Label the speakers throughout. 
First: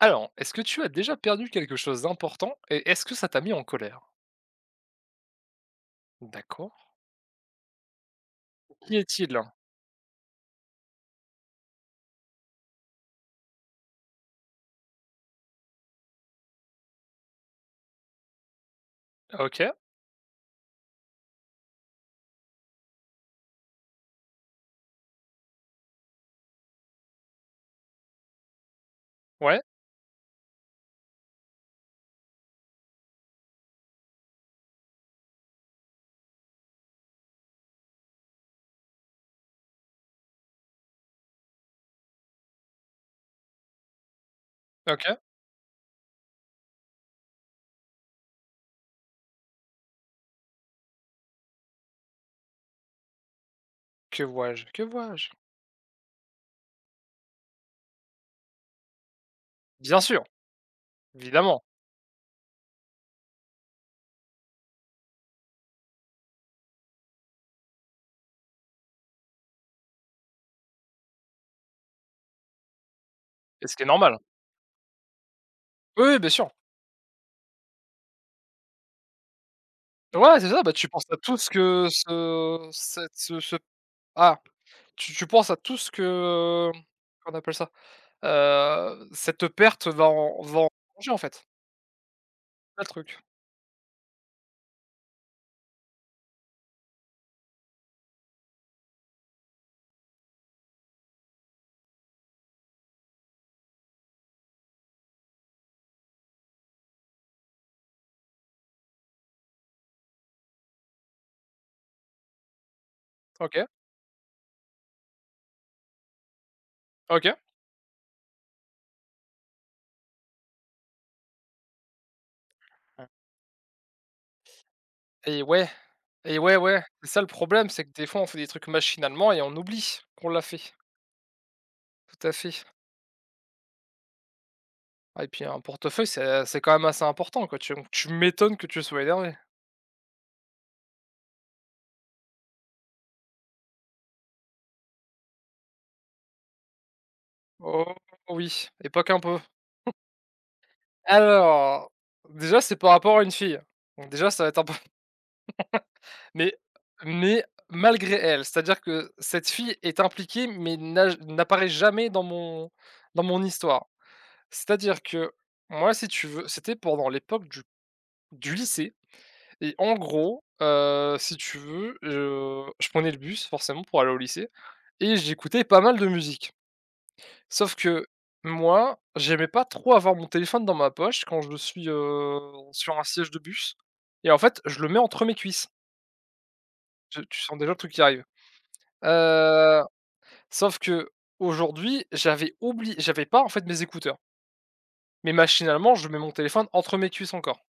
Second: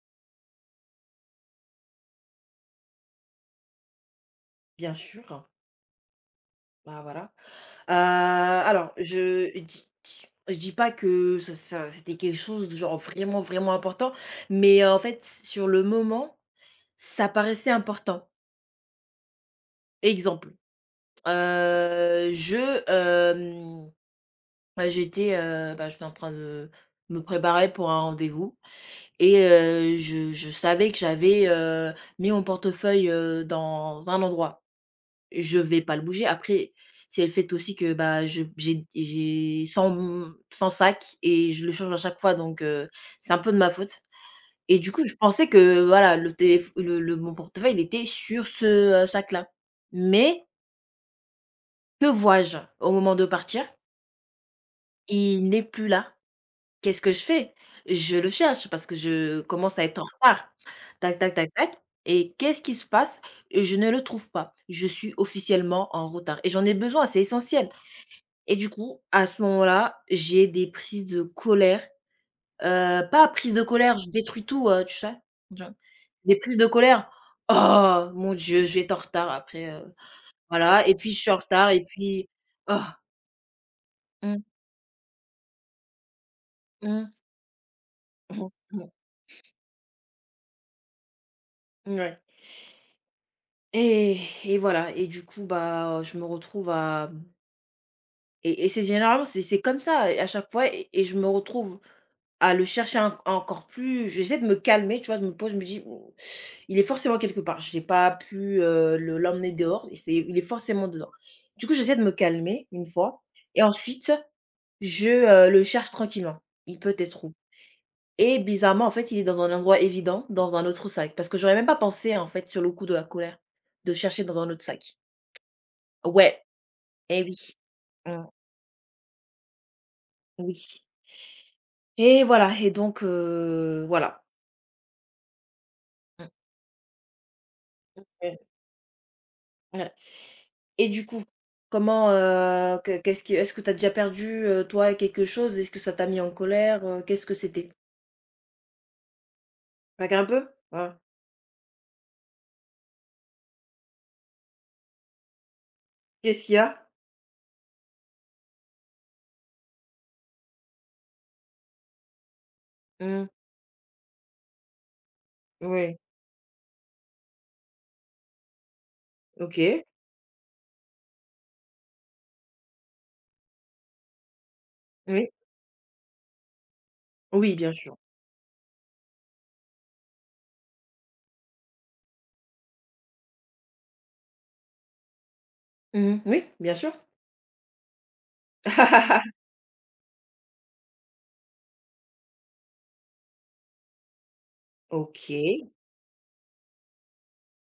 Speaker 1: Alors, est-ce que tu as déjà perdu quelque chose d'important et est-ce que ça t'a mis en colère?
Speaker 2: Bien sûr,
Speaker 1: D'accord.
Speaker 2: bah, voilà. Heu, alors
Speaker 1: Qui est-il?
Speaker 2: je dis pas que ça ça c'était quelque chose de genre vraiment, vraiment important, mais en fait, sur le moment, ça paraissait important.
Speaker 1: OK,
Speaker 2: Exemple, heu, je, hem, bah, j'étais en train de me préparer pour un rendez-vous et
Speaker 1: ouais,
Speaker 2: je savais que j'avais, mis mon portefeuille, dans un endroit. Je vais pas le bouger. Après, c'est le fait aussi que, bah, je j'ai 100 m sacs et je le change à chaque fois donc c'est un peu de ma faute et du coup, je
Speaker 1: OK.
Speaker 2: pensais que, voilà, le téléph le mon portefeuille, il était sur ce, sac-là. Mais que vois-je? Au moment de partir,
Speaker 1: Que vois-je? Que vois-je?
Speaker 2: il n'est plus là. Qu'est-ce que je fais? Je le cherche parce que je commence à être
Speaker 1: Bien
Speaker 2: en
Speaker 1: sûr,
Speaker 2: retard. Tac, tac, tac,
Speaker 1: évidemment,
Speaker 2: tac, et qu'est-ce qui se passe? Je ne le trouve pas. Je suis officiellement en retard et j'en ai besoin, c'est essentiel. Et du coup, à ce moment-là, j'ai des prises de colère, pas prises de
Speaker 1: et ce qui est
Speaker 2: colère, je
Speaker 1: normal.
Speaker 2: détruis tout, tu sais? Je
Speaker 1: Oui, oui, bien
Speaker 2: Des
Speaker 1: sûr.
Speaker 2: prises de colère: «Oh mon Dieu, je vais être en retard après,
Speaker 1: Ouais, c'est ça, bah,
Speaker 2: voilà
Speaker 1: tu
Speaker 2: et
Speaker 1: penses
Speaker 2: puis
Speaker 1: à
Speaker 2: je suis
Speaker 1: tout
Speaker 2: en
Speaker 1: ce
Speaker 2: retard et
Speaker 1: que
Speaker 2: puis,
Speaker 1: ce
Speaker 2: oh,
Speaker 1: cette ce ce ah,
Speaker 2: mmh,
Speaker 1: tu tu penses à tout ce que,
Speaker 2: mmh,
Speaker 1: qu'on appelle ça?
Speaker 2: mmh, mmh»,
Speaker 1: Cette perte va en changer, en fait.
Speaker 2: mouais
Speaker 1: C'est ça le truc.
Speaker 2: et et voilà et du coup, bah, je me retrouve à et c'est généralement, c'est comme ça, à chaque fois et je me retrouve à le chercher en encore plus, j'essaie de me calmer, tu vois? Je me pose, je me dis: bon, «Il est forcément quelque part, je n'ai pas pu, le l'emmener dehors et c'est il est forcément dedans». Du coup, j'essaie de me calmer une fois et
Speaker 1: OK,
Speaker 2: ensuite je le cherche tranquillement. Il peut être
Speaker 1: OK.
Speaker 2: où? Et bizarrement, en fait, il est dans un endroit évident, dans un autre sac, parce que j'aurais même pas pensé, en fait, sur le coup de la colère, de chercher dans un autre sac.
Speaker 1: Et ouais, et
Speaker 2: Ouais,
Speaker 1: ouais, ouais, c'est ça
Speaker 2: et
Speaker 1: le
Speaker 2: oui,
Speaker 1: problème, c'est que des fois
Speaker 2: mmh,
Speaker 1: on fait des trucs machinalement et on oublie qu'on l'a fait.
Speaker 2: oui et
Speaker 1: Tout à
Speaker 2: voilà
Speaker 1: fait.
Speaker 2: et donc voilà.
Speaker 1: Ah et puis un portefeuille,
Speaker 2: Mmh,
Speaker 1: c'est quand même assez important, quoi, tu
Speaker 2: ouais,
Speaker 1: m'étonnes que tu sois énervé.
Speaker 2: ouais. Et du coup, comment, que qu'est-ce qui est-ce que tu as déjà perdu, toi, quelque chose? Est-ce que ça t'a mis en colère? Qu'est-ce que c'était?
Speaker 1: Oh oui, et pas qu'un peu.
Speaker 2: Regarde un peu? Voilà.
Speaker 1: Alors, déjà c'est par rapport à une fille, donc déjà ça va être un peu
Speaker 2: Qu'est-ce
Speaker 1: mais
Speaker 2: qu'il y a?
Speaker 1: mais malgré elle, c'est-à-dire que cette fille est impliquée mais n'apparaît jamais dans mon dans
Speaker 2: Mmh.
Speaker 1: mon histoire. C'est-à-dire que moi,
Speaker 2: Oui.
Speaker 1: si tu veux, c'était pendant l'époque du lycée. Et
Speaker 2: OK.
Speaker 1: en gros, si tu veux, je prenais le bus forcément pour aller au lycée, et
Speaker 2: Oui.
Speaker 1: j'écoutais pas mal de musique.
Speaker 2: Oui, bien
Speaker 1: Sauf
Speaker 2: sûr.
Speaker 1: que moi, j'aimais pas trop avoir mon téléphone dans ma poche quand je suis, sur un siège de bus, et en fait, je le mets entre mes cuisses.
Speaker 2: Mmh. Oui, bien sûr.
Speaker 1: Je Tu sens déjà le truc qui arrive. Heu, sauf que aujourd'hui, j'avais oublié, j'avais pas, en fait, mes écouteurs, mais
Speaker 2: OK.
Speaker 1: machinalement, je mets mon téléphone entre mes cuisses encore.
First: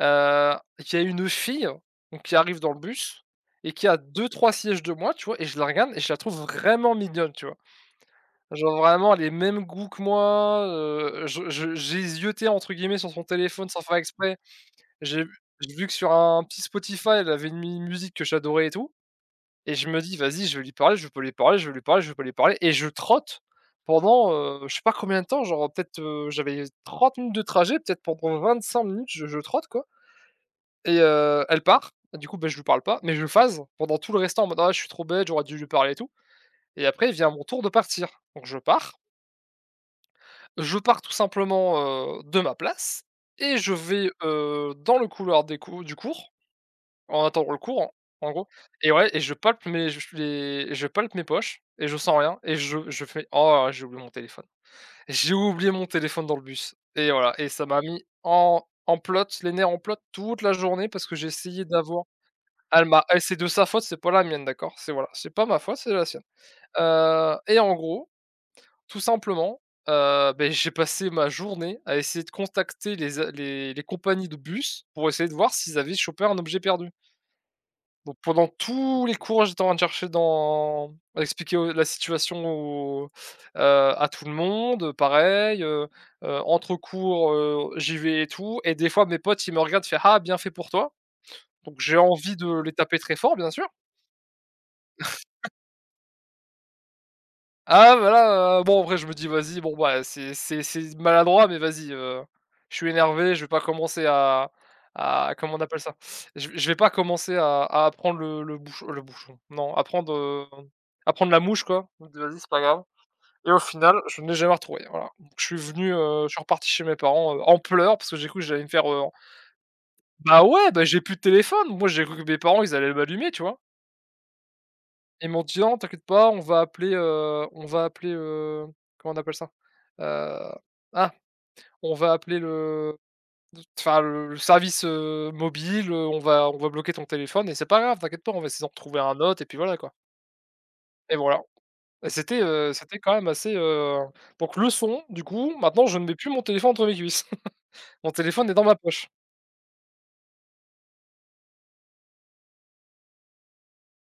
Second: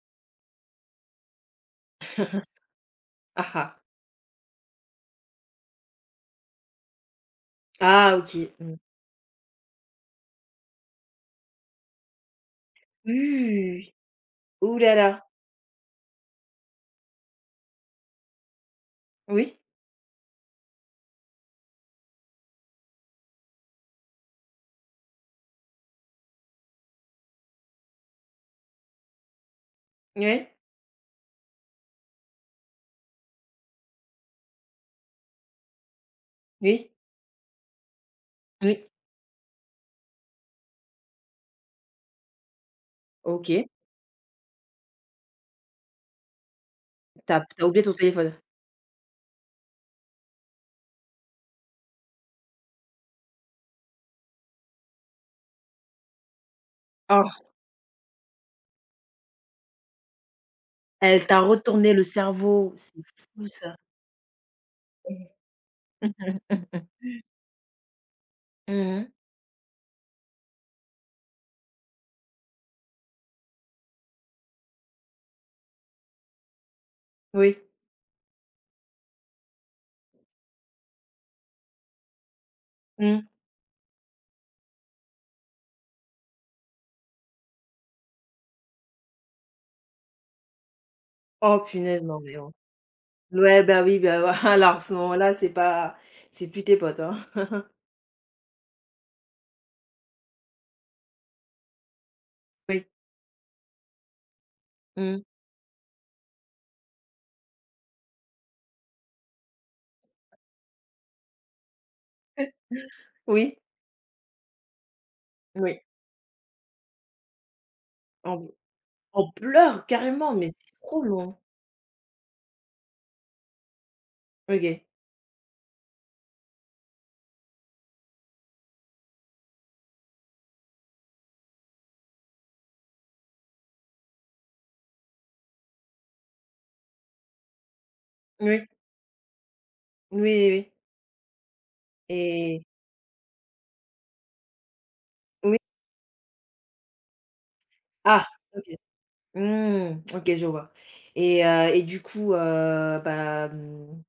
Speaker 1: Il y a une fille, hein, donc, qui arrive dans le bus
Speaker 2: Ah
Speaker 1: et
Speaker 2: ah.
Speaker 1: qui a deux trois sièges de moi, tu vois? Et je la regarde et je la trouve vraiment mignonne, tu vois?
Speaker 2: Ah, OK. Mmh.
Speaker 1: Genre vraiment les mêmes goûts que moi, je j'ai «zioté», entre guillemets, sur
Speaker 2: Oui,
Speaker 1: son
Speaker 2: oui,
Speaker 1: téléphone sans
Speaker 2: oui.
Speaker 1: faire exprès.
Speaker 2: Ouh là
Speaker 1: J'ai
Speaker 2: là.
Speaker 1: vu j'ai vu que sur un petit Spotify, elle avait une mi musique que j'adorais et tout,
Speaker 2: Oui.
Speaker 1: et je me dis: «Vas-y, je vais lui parler, je peux lui parler, je vais lui parler, je peux lui parler», et je trotte pendant, je sais pas combien de temps, genre peut-être, j'avais 30 minutes de trajet, peut-être pendant 25 minutes je trotte, quoi.
Speaker 2: Oui.
Speaker 1: Et elle part. Et du coup, ben, je lui parle pas, mais je phase pendant tout le restant en mode: «Ah, je suis trop bête, j'aurais dû lui parler et tout», et
Speaker 2: Oui.
Speaker 1: après vient mon tour de partir. Donc je
Speaker 2: Oui.
Speaker 1: pars tout simplement, de ma place, et
Speaker 2: OK.
Speaker 1: je vais, dans le couloir des cou du cours, en
Speaker 2: T'as
Speaker 1: attendant le
Speaker 2: t'as
Speaker 1: cours,
Speaker 2: oublié ton
Speaker 1: en
Speaker 2: téléphone.
Speaker 1: gros, et ouais, et je palpe mes poches et je sens rien, et je fais: «Oh, j'ai oublié mon téléphone.» J'ai oublié mon téléphone dans le bus, et
Speaker 2: Oh,
Speaker 1: voilà, et ça m'a mis en plâtre, les nerfs en plâtre toute la journée, parce que j'ai
Speaker 2: elle t'a
Speaker 1: essayé
Speaker 2: retourné le
Speaker 1: d'avoir.
Speaker 2: cerveau.
Speaker 1: Elle
Speaker 2: C'est
Speaker 1: m'a elle c'est de
Speaker 2: fou
Speaker 1: sa
Speaker 2: ça.
Speaker 1: faute, c'est pas la mienne, d'accord? C'est, voilà, c'est pas ma faute, c'est la sienne.
Speaker 2: Mmh.
Speaker 1: En gros, tout
Speaker 2: Mmh.
Speaker 1: simplement, beh, j'ai passé ma journée à essayer de contacter les a les les compagnies de bus pour essayer de voir s'ils avaient chopé un objet perdu.
Speaker 2: Oui.
Speaker 1: Donc pendant tous les cours, j'étais en train de chercher dans à expliquer au la situation au
Speaker 2: Mmh.
Speaker 1: heu, à tout le monde, pareil, entre cours, j'y vais et tout, et des fois mes potes, ils me regardent, ils font: «Ah, bien fait pour toi»,
Speaker 2: Oh
Speaker 1: donc j'ai
Speaker 2: punaise, non
Speaker 1: envie
Speaker 2: mais oh.
Speaker 1: de les taper très fort, bien
Speaker 2: Ouais,
Speaker 1: sûr.
Speaker 2: bah oui, bah alors, à ce moment-là, c'est pas c'est plus tes potes, hein.
Speaker 1: Ah bah là, bon, après je me dis: «Vas-y, bon bah c'est maladroit, mais vas-y, je
Speaker 2: Oui.
Speaker 1: suis énervé, je vais pas commencer à
Speaker 2: Mmh.
Speaker 1: comment on appelle ça? Je vais pas commencer à prendre le bouchon, non, à prendre la mouche, quoi.» Je me dis: «Vas-y, c'est pas grave», et au
Speaker 2: Oui,
Speaker 1: final, je ne l'ai jamais retrouvé, voilà. Donc je suis
Speaker 2: oui.
Speaker 1: venu, heu, je suis reparti chez mes parents, en pleurs, parce que j'ai cru que
Speaker 2: On
Speaker 1: j'allais me faire,
Speaker 2: en pleurs carrément,
Speaker 1: bah
Speaker 2: mais
Speaker 1: ouais,
Speaker 2: c'est
Speaker 1: bah j'ai
Speaker 2: trop
Speaker 1: plus de
Speaker 2: long.
Speaker 1: téléphone. Moi j'ai cru que mes parents ils allaient m'allumer, tu vois?
Speaker 2: OK.
Speaker 1: Ils m'ont dit: «Non, t'inquiète pas, on va appeler, comment on appelle ça? Heu, ah, on va appeler le enfin le service, mobile, on va bloquer ton téléphone, et c'est pas grave, t'inquiète pas, on va essayer
Speaker 2: Oui.
Speaker 1: d'en retrouver un autre», et puis voilà, quoi.
Speaker 2: Oui, oui, oui.
Speaker 1: Et voilà, et c'était,
Speaker 2: Et
Speaker 1: quand même assez, donc, leçon, du coup,
Speaker 2: oui.
Speaker 1: maintenant je ne mets plus mon téléphone entre mes cuisses. Mon
Speaker 2: Ah!
Speaker 1: téléphone est dans
Speaker 2: OK.
Speaker 1: ma poche.
Speaker 2: Mmh. OK, je vois. Et du coup, bah, mmh,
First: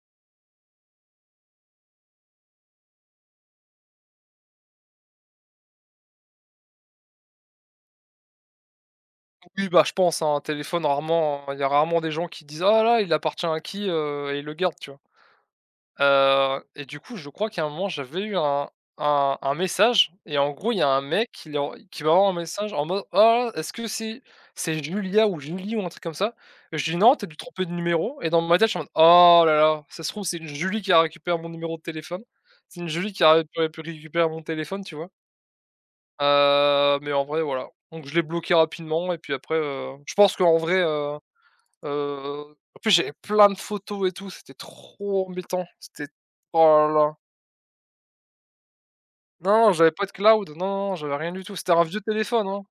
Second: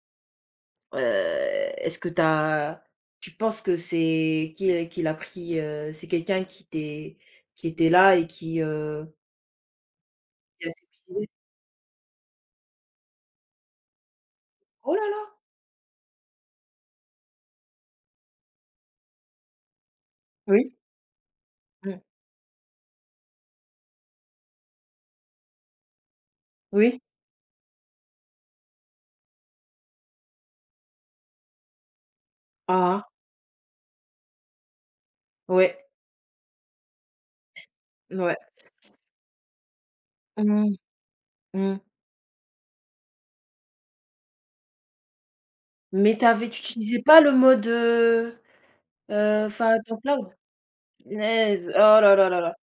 Speaker 2: heu, est-ce que t'as tu penses que c'est qui l'a pris, c'est quelqu'un qui était là et
Speaker 1: Oui, bah, je pense, hein, un
Speaker 2: qui a
Speaker 1: téléphone,
Speaker 2: subi.
Speaker 1: rarement, il y a rarement des gens qui disent: «Ah là, il appartient à qui?» Et ils le gardent, tu
Speaker 2: Oh
Speaker 1: vois?
Speaker 2: là là!
Speaker 1: Du coup, je crois qu'à un moment, j'avais eu un message, et en gros,
Speaker 2: Oui,
Speaker 1: il y a un mec
Speaker 2: mmh,
Speaker 1: qui m'envoie un message en mode: «Oh, est-ce que c'est Julia ou Julie, ou un truc comme ça?» Et je dis:
Speaker 2: oui.
Speaker 1: «Non, t'as as dû tromper de numéro», et dans ma tête, je suis en mode: «Oh là là, ça se trouve, c'est une Julie qui a récupéré mon numéro de téléphone. C'est une
Speaker 2: Ah
Speaker 1: Julie qui a récupéré mon téléphone», tu vois?
Speaker 2: ah, ouais,
Speaker 1: Mais en vrai, voilà. Donc je l'ai
Speaker 2: ouais.
Speaker 1: bloqué rapidement, et puis après, je pense qu'en
Speaker 2: Mmh,
Speaker 1: vrai,
Speaker 2: mmh.
Speaker 1: en plus, j'avais plein de photos et tout, c'était trop embêtant. C'était,
Speaker 2: Mais tu
Speaker 1: oh là
Speaker 2: utilisais
Speaker 1: là.
Speaker 2: pas le mode, enfin,
Speaker 1: Non,
Speaker 2: à
Speaker 1: j'avais
Speaker 2: temps.
Speaker 1: pas de cloud, non, non, non, j'avais rien du tout.
Speaker 2: Punaise!
Speaker 1: C'était un
Speaker 2: Oh
Speaker 1: vieux
Speaker 2: là là là
Speaker 1: téléphone,
Speaker 2: là.
Speaker 1: hein.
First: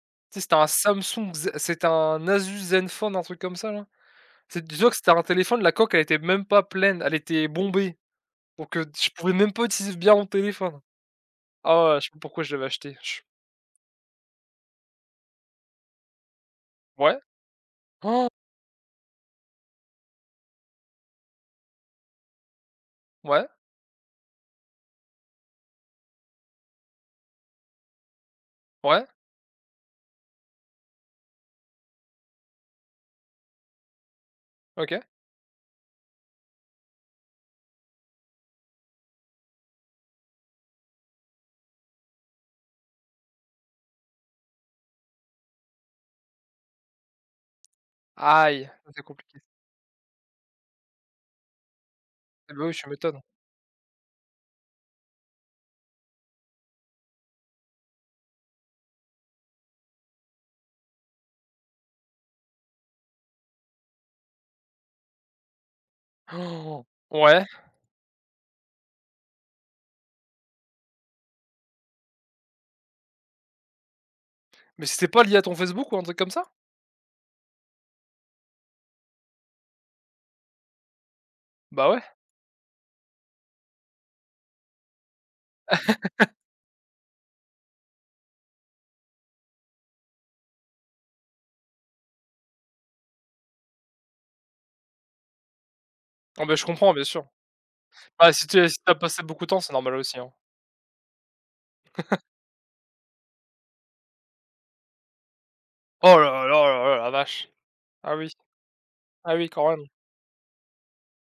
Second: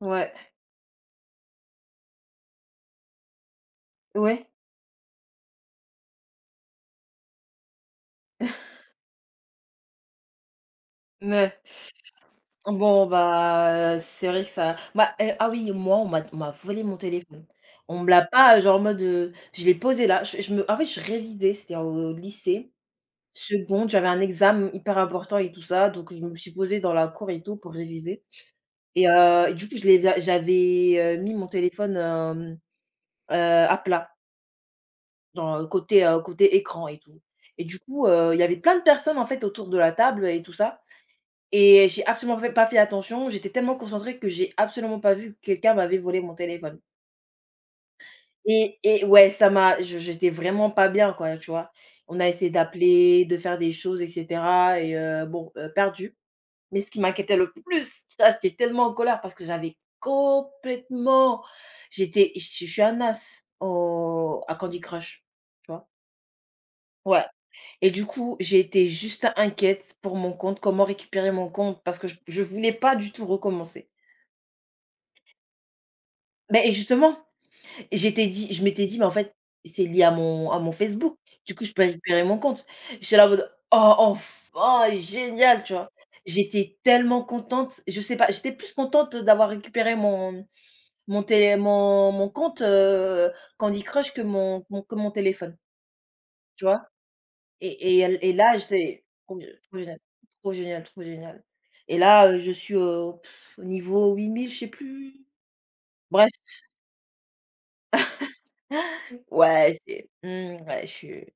Speaker 2: Ouais,
Speaker 1: Tu sais, c'était un Samsung Z c'était un Asus Zenfone, un truc comme ça, là.
Speaker 2: ouais,
Speaker 1: C'est dis-toi que c'était un téléphone, la coque, elle était même pas pleine, elle était bombée. Donc, je pouvais même pas utiliser bien mon téléphone.
Speaker 2: ouais.
Speaker 1: Ah ouais, je sais pas pourquoi je l'avais acheté.
Speaker 2: Bon,
Speaker 1: Je
Speaker 2: bah, c'est vrai que ça bah, ah oui, moi, on m'a volé mon
Speaker 1: Ouais,
Speaker 2: téléphone. On me l'a
Speaker 1: han,
Speaker 2: pas, genre, en mode, je l'ai posé là, je me en fait, je révisais, c'était au lycée,
Speaker 1: ouais,
Speaker 2: 2 j'avais un examen hyper important et tout ça, donc je me suis posée dans la cour et tout pour réviser.
Speaker 1: ouais,
Speaker 2: Et du coup, je l'ai j'avais, mis mon téléphone, à plat,
Speaker 1: OK.
Speaker 2: dans côté, côté écran et tout et du coup, il y avait plein de personnes, en fait, autour de la table et tout ça et j'ai absolument fait pas fait attention. J'étais tellement concentrée que j'ai absolument pas vu que quelqu'un m'avait volé mon téléphone
Speaker 1: Aïe, ça c'est
Speaker 2: et ouais,
Speaker 1: compliqué.
Speaker 2: ça m'a je j'étais vraiment pas bien, quoi, tu vois? On a essayé
Speaker 1: Eh bah, oui, tu m'étonnes.
Speaker 2: d'appeler, de faire des choses et cetera et bon, perdu. Mais ce qui m'inquiétait le plus, ça j'étais tellement en colère parce que j'avais complètement j'étais je suis un as au à Candy Crush, tu vois?
Speaker 1: Oh!
Speaker 2: Ouais
Speaker 1: Ouais,
Speaker 2: et du coup, j'ai été juste inquiète pour mon compte, comment récupérer mon compte parce que je voulais pas du tout recommencer.
Speaker 1: mais c'était pas lié à ton Facebook ou un truc comme ça?
Speaker 2: Mais justement, j'étais dit je m'étais dit: «Mais en fait, c'est lié à mon Facebook, du coup je peux
Speaker 1: Bah ouais.
Speaker 2: récupérer mon compte». J'étais là en mode: «Oh enfin, génial!» tu vois? J'étais tellement contente, je sais pas, j'étais plus contente d'avoir récupéré mon Mon télé mon mon compte, Candy Crush que mon téléphone,
Speaker 1: Ah bah, je
Speaker 2: tu vois?
Speaker 1: comprends, bien sûr.
Speaker 2: Et
Speaker 1: Bah,
Speaker 2: et là
Speaker 1: si tu as
Speaker 2: j'étais
Speaker 1: passé beaucoup de temps, c'est
Speaker 2: trop
Speaker 1: normal
Speaker 2: génial,
Speaker 1: aussi, hein.
Speaker 2: trop génial, trop génial. Et là, je suis au au niveau 8 000 je sais plus.
Speaker 1: Oh
Speaker 2: Bref,
Speaker 1: là là, oh là là, la vache. Ah oui. Ah oui, quand
Speaker 2: ouais,
Speaker 1: même.
Speaker 2: ouais,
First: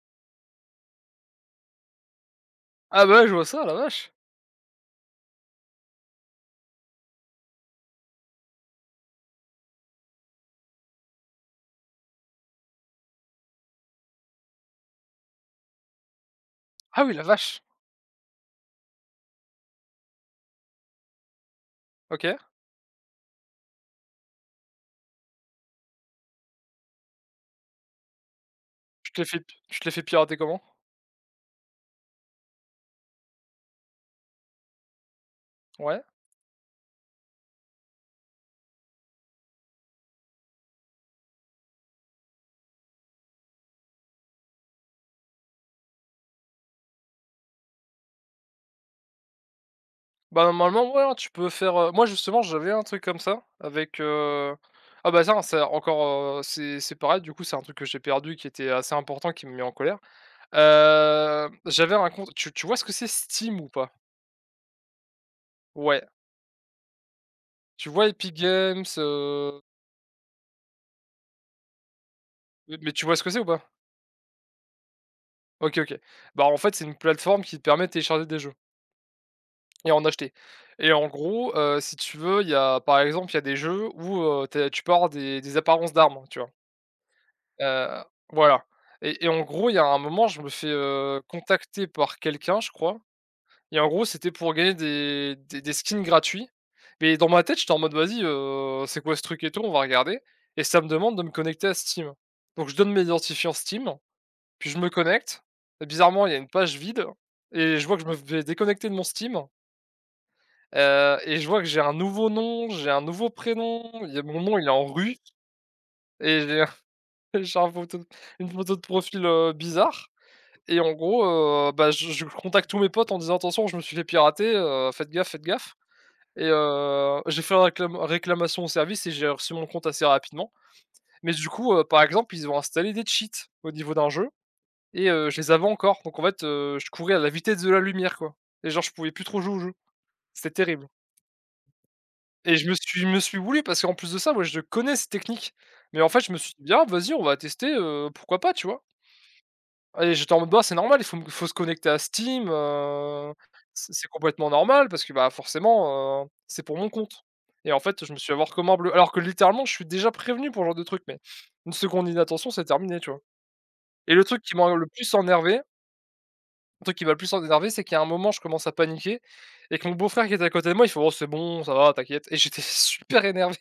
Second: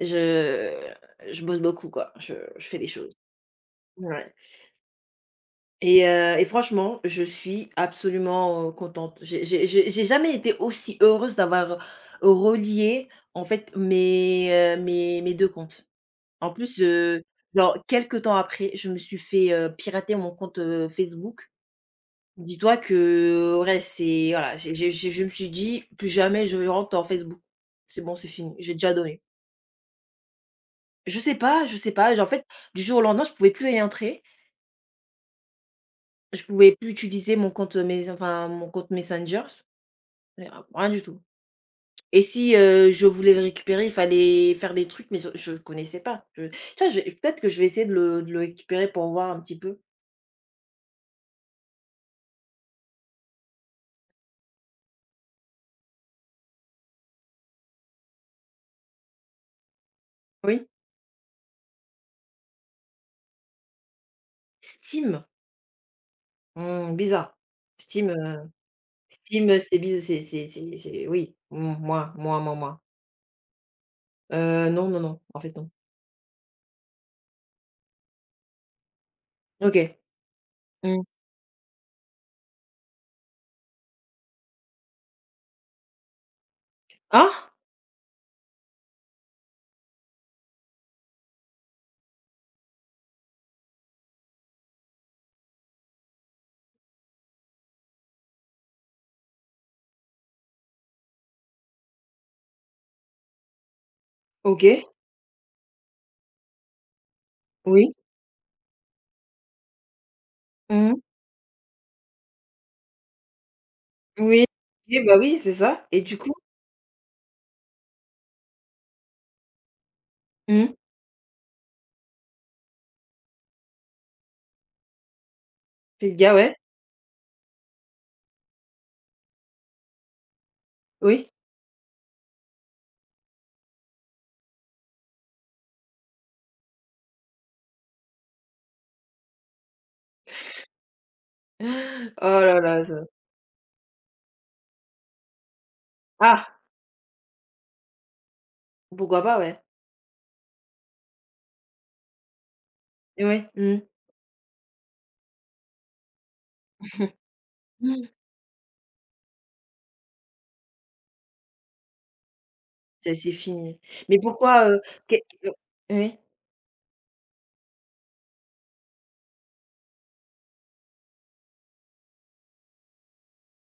Speaker 2: je je bosse beaucoup quoi, je fais des
Speaker 1: Ah
Speaker 2: choses.
Speaker 1: bah ouais, je vois ça, la vache.
Speaker 2: Ouais. Et franchement, je suis absolument, contente. J'ai jamais été aussi heureuse d'avoir relié, en fait, mes deux comptes. En plus,
Speaker 1: Ah oui, la vache.
Speaker 2: genre quelques temps après, je me suis fait, pirater mon compte, Facebook.
Speaker 1: OK.
Speaker 2: Dis-toi que ouais, c'est voilà, j'ai je me suis dit: «Plus jamais je rentre en Facebook. C'est bon, c'est fini, j'ai déjà
Speaker 1: Tu te
Speaker 2: donné».
Speaker 1: l'es fait p tu te l'es fait pirater comment?
Speaker 2: Je sais pas, en fait, du jour au lendemain, je pouvais plus y entrer.
Speaker 1: Ouais.
Speaker 2: Je pouvais plus utiliser mon compte, mes enfin mon compte Messenger. Mais ra rien du tout et si, je voulais le récupérer, il fallait faire des trucs, mais je connaissais pas. Je tiens, je Peut-être que je vais essayer de le récupérer pour voir un petit peu.
Speaker 1: Bah, normalement, ouais, hein, tu peux faire, moi, justement, j'avais un truc comme ça avec, ah bah, ça c'est encore, c'est pareil, du coup, c'est un truc que j'ai perdu qui était assez important, qui m'a mis en colère.
Speaker 2: Oui.
Speaker 1: J'avais un compte, tu vois ce que c'est, Steam ou pas?
Speaker 2: Steam?
Speaker 1: Ouais.
Speaker 2: Mmh, bizarre.
Speaker 1: Tu vois
Speaker 2: Steam,
Speaker 1: Epic
Speaker 2: heu,
Speaker 1: Games,
Speaker 2: Steam, c'est bizarre c'est oui, moi, moi, moi,
Speaker 1: mais
Speaker 2: moi.
Speaker 1: mais tu vois ce que c'est ou pas?
Speaker 2: Non, non, non, en fait, non.
Speaker 1: OK, OK. Bah, en fait, c'est une plateforme qui te permet de télécharger des jeux. Et
Speaker 2: OK.
Speaker 1: en acheter. Et
Speaker 2: Mmh.
Speaker 1: en gros, si tu veux, il y a, par exemple, il y a des jeux où, tu peux des apparences d'armes, tu vois?
Speaker 2: Ah!
Speaker 1: Heu, voilà, et en gros, il y a un moment, je me fais, contacter par quelqu'un, je crois, et en gros, c'était pour gagner des skins gratuits. Mais dans ma tête, j'étais en mode: «Vas-y, c'est quoi ce truc et tout? On va regarder», et ça me demande de me connecter à Steam. Donc je donne mes identifiants Steam, puis je
Speaker 2: OK.
Speaker 1: me connecte. Et bizarrement, il y a une page vide, et je
Speaker 2: Oui.
Speaker 1: vois que je me fais déconnecter de mon Steam.
Speaker 2: Mmh.
Speaker 1: Je vois que j'ai un nouveau nom, j'ai un nouveau prénom, il y a mon
Speaker 2: Oui.
Speaker 1: nom, il est en
Speaker 2: OK, bah,
Speaker 1: russe,
Speaker 2: oui, c'est ça et du coup?
Speaker 1: et j'ai j'ai un photo une photo de profil, bizarre,
Speaker 2: Mm.
Speaker 1: et en gros, bah, je contacte tous mes potes en disant: «Attention, je me suis fait pirater, faites gaffe, faites gaffe»,
Speaker 2: Fais le gars
Speaker 1: et
Speaker 2: ouais.
Speaker 1: j'ai fait réclame réclamation au service, et j'ai reçu mon compte assez rapidement.
Speaker 2: Oui.
Speaker 1: Mais du coup, par exemple, ils ont installé des cheats au niveau d'un jeu, et je les avais encore. Donc, en fait, je courais à la vitesse de la lumière, quoi, et genre, je pouvais plus trop jouer au jeu. C'était terrible.
Speaker 2: Oh
Speaker 1: Et
Speaker 2: là là, ça
Speaker 1: je me suis voulu, parce qu'en plus de ça, moi, je connais ces techniques. Mais en fait, je me suis
Speaker 2: ah!
Speaker 1: dit: «Bien, vas-y, on va tester, pourquoi pas?», tu vois?
Speaker 2: Pourquoi pas, ouais.
Speaker 1: Et j'étais en mode: «Bah, c'est normal, il faut me faut se connecter à Steam,
Speaker 2: Et ouais. Mmh.
Speaker 1: c'est complètement normal parce que, bah, forcément, c'est pour mon compte» et en fait,
Speaker 2: Mmh.
Speaker 1: je me suis avoir comme un bleu. Alors que littéralement, je suis déjà prévenu pour ce genre de truc, mais une seconde d'inattention, c'est terminé, tu vois?
Speaker 2: C'est fini.
Speaker 1: Et
Speaker 2: Mais
Speaker 1: le truc qui
Speaker 2: pourquoi,
Speaker 1: m'a le plus
Speaker 2: qu'est
Speaker 1: énervé
Speaker 2: oui?
Speaker 1: le truc qui m'a le plus énervé, c'est qu'à un moment, je commence à paniquer et que mon beau-frère qui était à côté de moi, il fait: «Oh, c'est bon, ça va, t'inquiète» et j'étais super énervé.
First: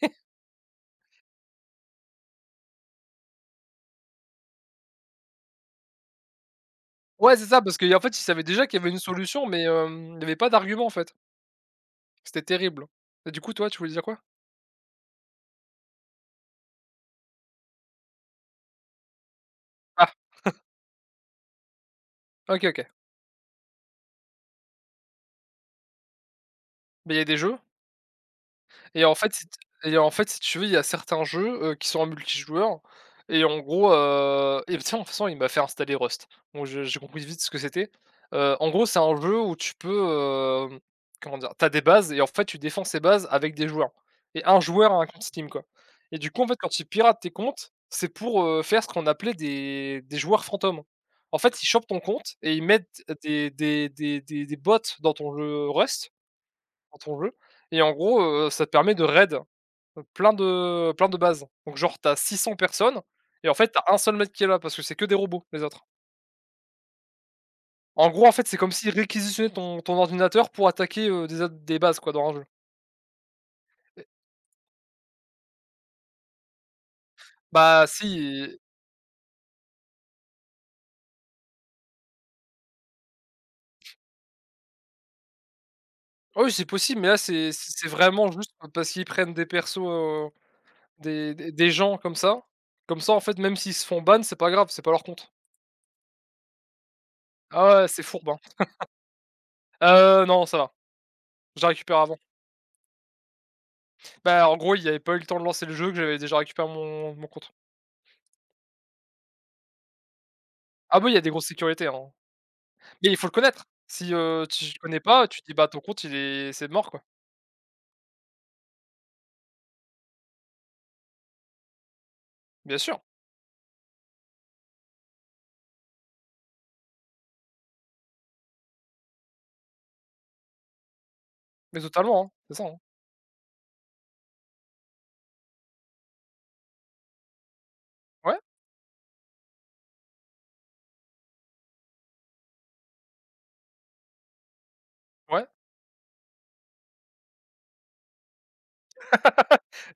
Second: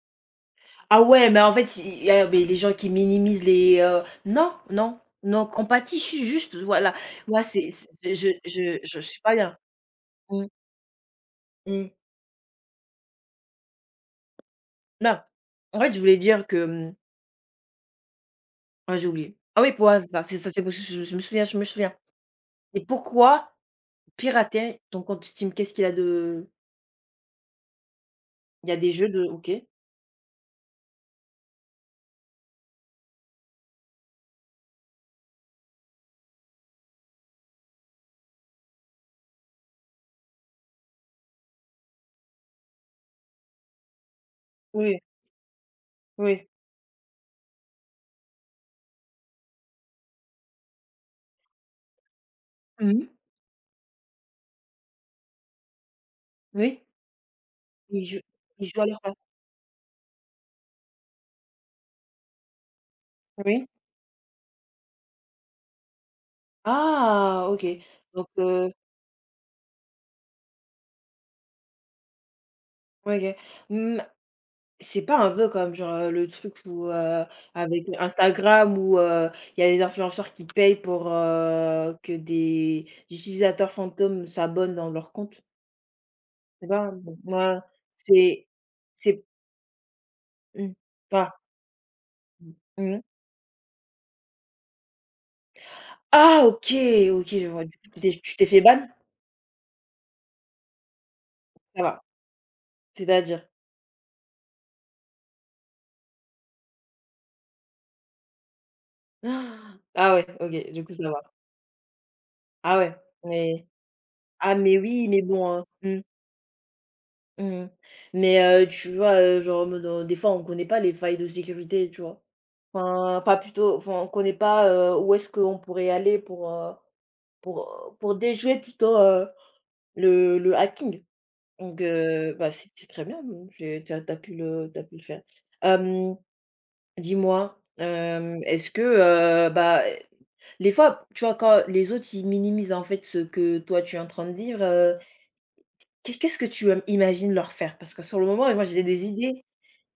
Speaker 2: Ah ouais, mais en fait, il y a mais les gens qui minimisent non, non, non, compatie, je suis juste voilà.
Speaker 1: Ouais,
Speaker 2: Moi,
Speaker 1: c'est ça, parce qu'il en
Speaker 2: c'est
Speaker 1: fait, ils savaient déjà qu'il y avait une
Speaker 2: je suis pas
Speaker 1: solution,
Speaker 2: bien.
Speaker 1: mais il y avait
Speaker 2: Mmh,
Speaker 1: pas d'argument, en fait.
Speaker 2: mmh.
Speaker 1: C'était terrible. Et du coup, toi, tu voulais dire quoi?
Speaker 2: Non. En fait, je voulais dire que, ah, j'ai oublié. Ah oui, pour
Speaker 1: Ah,
Speaker 2: ça, c'est parce que je me souviens, je me souviens.
Speaker 1: OK,
Speaker 2: Et
Speaker 1: OK.
Speaker 2: pourquoi pirater ton compte Steam? Qu'est-ce qu'il a de.
Speaker 1: Mais il y a des jeux.
Speaker 2: Il y a des
Speaker 1: Et
Speaker 2: jeux
Speaker 1: en
Speaker 2: de
Speaker 1: fait, si
Speaker 2: OK.
Speaker 1: t et en fait, si tu veux, il y a certains jeux, qui sont en multijoueur et en gros, et tiens, de toute façon, il m'a fait installer Rust. Donc, je j'ai compris vite ce que c'était. En gros, c'est un jeu où tu peux, comment dire? T'as des bases et en fait, tu défends ces bases avec des joueurs et un joueur a
Speaker 2: Oui,
Speaker 1: un compte Steam, quoi, et du coup, en
Speaker 2: oui.
Speaker 1: fait, quand tu pirates tes comptes, c'est pour, faire ce qu'on appelait des joueurs fantômes. En fait, ils chopent ton compte et ils mettent
Speaker 2: Mmh.
Speaker 1: des bots dans ton jeu Rust,
Speaker 2: Oui.
Speaker 1: dans ton jeu, et en
Speaker 2: Ils
Speaker 1: gros,
Speaker 2: jouent
Speaker 1: ça
Speaker 2: ils
Speaker 1: te
Speaker 2: jouent à
Speaker 1: permet
Speaker 2: leur
Speaker 1: de
Speaker 2: place.
Speaker 1: raid. Plein de plein de bases. Donc genre t'as 600 personnes et en
Speaker 2: Oui.
Speaker 1: fait t'as un seul mec qui est là parce que c'est que des robots, les autres.
Speaker 2: Ah! OK.
Speaker 1: En gros,
Speaker 2: Donc
Speaker 1: en fait, c'est comme s'ils réquisitionnaient ton ordinateur pour attaquer, des a des bases quoi dans un jeu.
Speaker 2: OK. Mmh,
Speaker 1: Et
Speaker 2: c'est pas un peu comme genre, le truc où, avec
Speaker 1: bah si,
Speaker 2: Instagram où, il y a des influenceurs qui payent pour, que des utilisateurs fantômes s'abonnent dans leur compte?
Speaker 1: ah oui, c'est
Speaker 2: C'est pas un
Speaker 1: possible mais là
Speaker 2: bon,
Speaker 1: c'est
Speaker 2: ouais,
Speaker 1: c'est c'est vraiment
Speaker 2: c'est
Speaker 1: juste parce qu'ils
Speaker 2: c'est
Speaker 1: prennent des persos,
Speaker 2: mmh, pas
Speaker 1: des gens comme ça. Comme
Speaker 2: mmh
Speaker 1: ça, en fait, même s'ils se font ban, c'est pas grave, c'est pas leur compte.
Speaker 2: ah, OK! OK, je vois. Du coup,
Speaker 1: Ah ouais, c'est fourbe,
Speaker 2: tu
Speaker 1: hein.
Speaker 2: t'es fait ban?
Speaker 1: Non, ça va, je la
Speaker 2: Ça
Speaker 1: récupère
Speaker 2: va.
Speaker 1: avant.
Speaker 2: C'est-à-dire?
Speaker 1: Bah, en gros, il y avait pas eu le temps de lancer le jeu que j'avais déjà récupéré mon compte.
Speaker 2: Ah ah ouais, OK, du coup
Speaker 1: Ah bah
Speaker 2: ça
Speaker 1: il y a
Speaker 2: va.
Speaker 1: des grosses sécurités, hein.
Speaker 2: Ah ouais,
Speaker 1: Mais il faut le connaître.
Speaker 2: mais
Speaker 1: Si,
Speaker 2: ah
Speaker 1: tu
Speaker 2: mais
Speaker 1: le connais
Speaker 2: oui, mais
Speaker 1: pas, tu te
Speaker 2: bon,
Speaker 1: dis:
Speaker 2: hein.
Speaker 1: «Bah, ton
Speaker 2: Mmh.
Speaker 1: compte, il est c'est mort, quoi».
Speaker 2: Mmh. Mais, tu vois, genre, en mode, des fois on connaît pas les failles de sécurité, tu vois?
Speaker 1: Bien sûr,
Speaker 2: Enfin, pas plutôt enfin, on connaît pas, où est-ce qu'on pourrait aller pour, pour, pour déjouer plutôt, le hacking.
Speaker 1: mais
Speaker 2: Donc,
Speaker 1: totalement, hein,
Speaker 2: bah,
Speaker 1: c'est ça, hein.
Speaker 2: c'est très bien, j'ai tu as pu le t'as pu le faire. Hem, dis-moi,
Speaker 1: Ouais,
Speaker 2: est-ce que, bah, les fois, tu vois, quand les autres, ils minimisent, en fait, ce que toi tu es en train de vivre,
Speaker 1: ouais.
Speaker 2: Qu'est-ce que tu, imagines leur faire? Parce que sur le moment, moi, j'ai des idées.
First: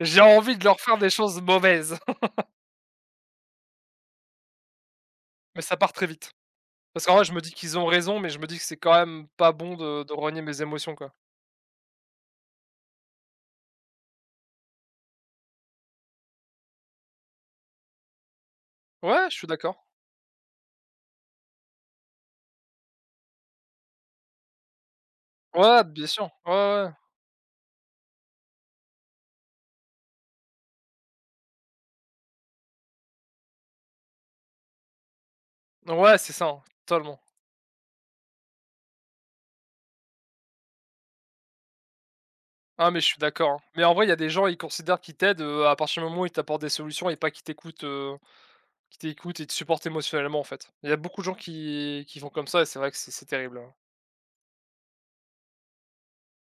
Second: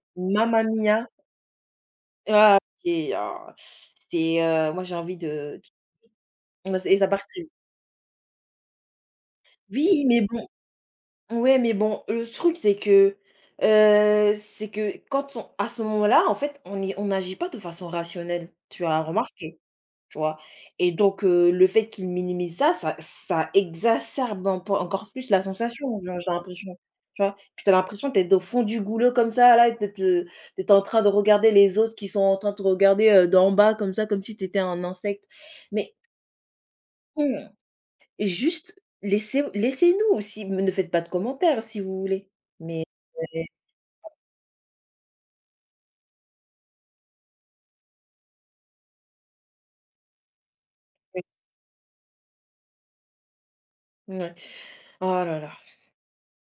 Speaker 1: J'ai envie
Speaker 2: Mamma
Speaker 1: de leur faire
Speaker 2: Mia!
Speaker 1: des choses mauvaises,
Speaker 2: Ah et ah, c'est, moi, j'ai envie de
Speaker 1: mais ça part très vite.
Speaker 2: et
Speaker 1: Parce
Speaker 2: ça
Speaker 1: qu'en vrai,
Speaker 2: part
Speaker 1: je me
Speaker 2: très
Speaker 1: dis
Speaker 2: vite.
Speaker 1: qu'ils ont raison, mais je me dis que c'est quand même pas bon de
Speaker 2: Oui, mais
Speaker 1: renier
Speaker 2: bon
Speaker 1: mes émotions, quoi.
Speaker 2: ouais, mais bon, le truc, c'est que, quand on à ce moment-là, en fait, on n'agit pas de façon rationnelle. Tu as
Speaker 1: Ouais, je suis
Speaker 2: remarqué?
Speaker 1: d'accord.
Speaker 2: Tu vois? Et donc le fait qu'il minimise ça, ça exacerbe en p encore plus la
Speaker 1: Ouais,
Speaker 2: sensation,
Speaker 1: bien
Speaker 2: genre,
Speaker 1: sûr.
Speaker 2: j'ai
Speaker 1: Ouais,
Speaker 2: l'impression,
Speaker 1: ouais,
Speaker 2: tu vois? Puis t'as l'impression d'être au fond du goulot comme ça là, et t'es d'être en train de regarder les autres qui sont en train de te regarder, d'en bas comme ça, comme si t'étais un insecte.
Speaker 1: ouais.
Speaker 2: Mais
Speaker 1: Ouais, c'est ça, hein, totalement.
Speaker 2: hmm, et juste laissez-nous aussi, ne faites pas de commentaires si vous voulez, mais
Speaker 1: Ah, mais je suis
Speaker 2: ouais.
Speaker 1: d'accord, hein. Mais en vrai, il y a des gens, ils considèrent qu'ils t'aident, à partir du moment où ils t'apportent des solutions et pas qu'ils t'écoutent, qu'ils t'écoutent et te supportent émotionnellement, en fait. Il y a beaucoup
Speaker 2: Ouais.
Speaker 1: de gens qui font comme ça et c'est vrai que c'est terrible, hein.
Speaker 2: Ouais. Oh là là.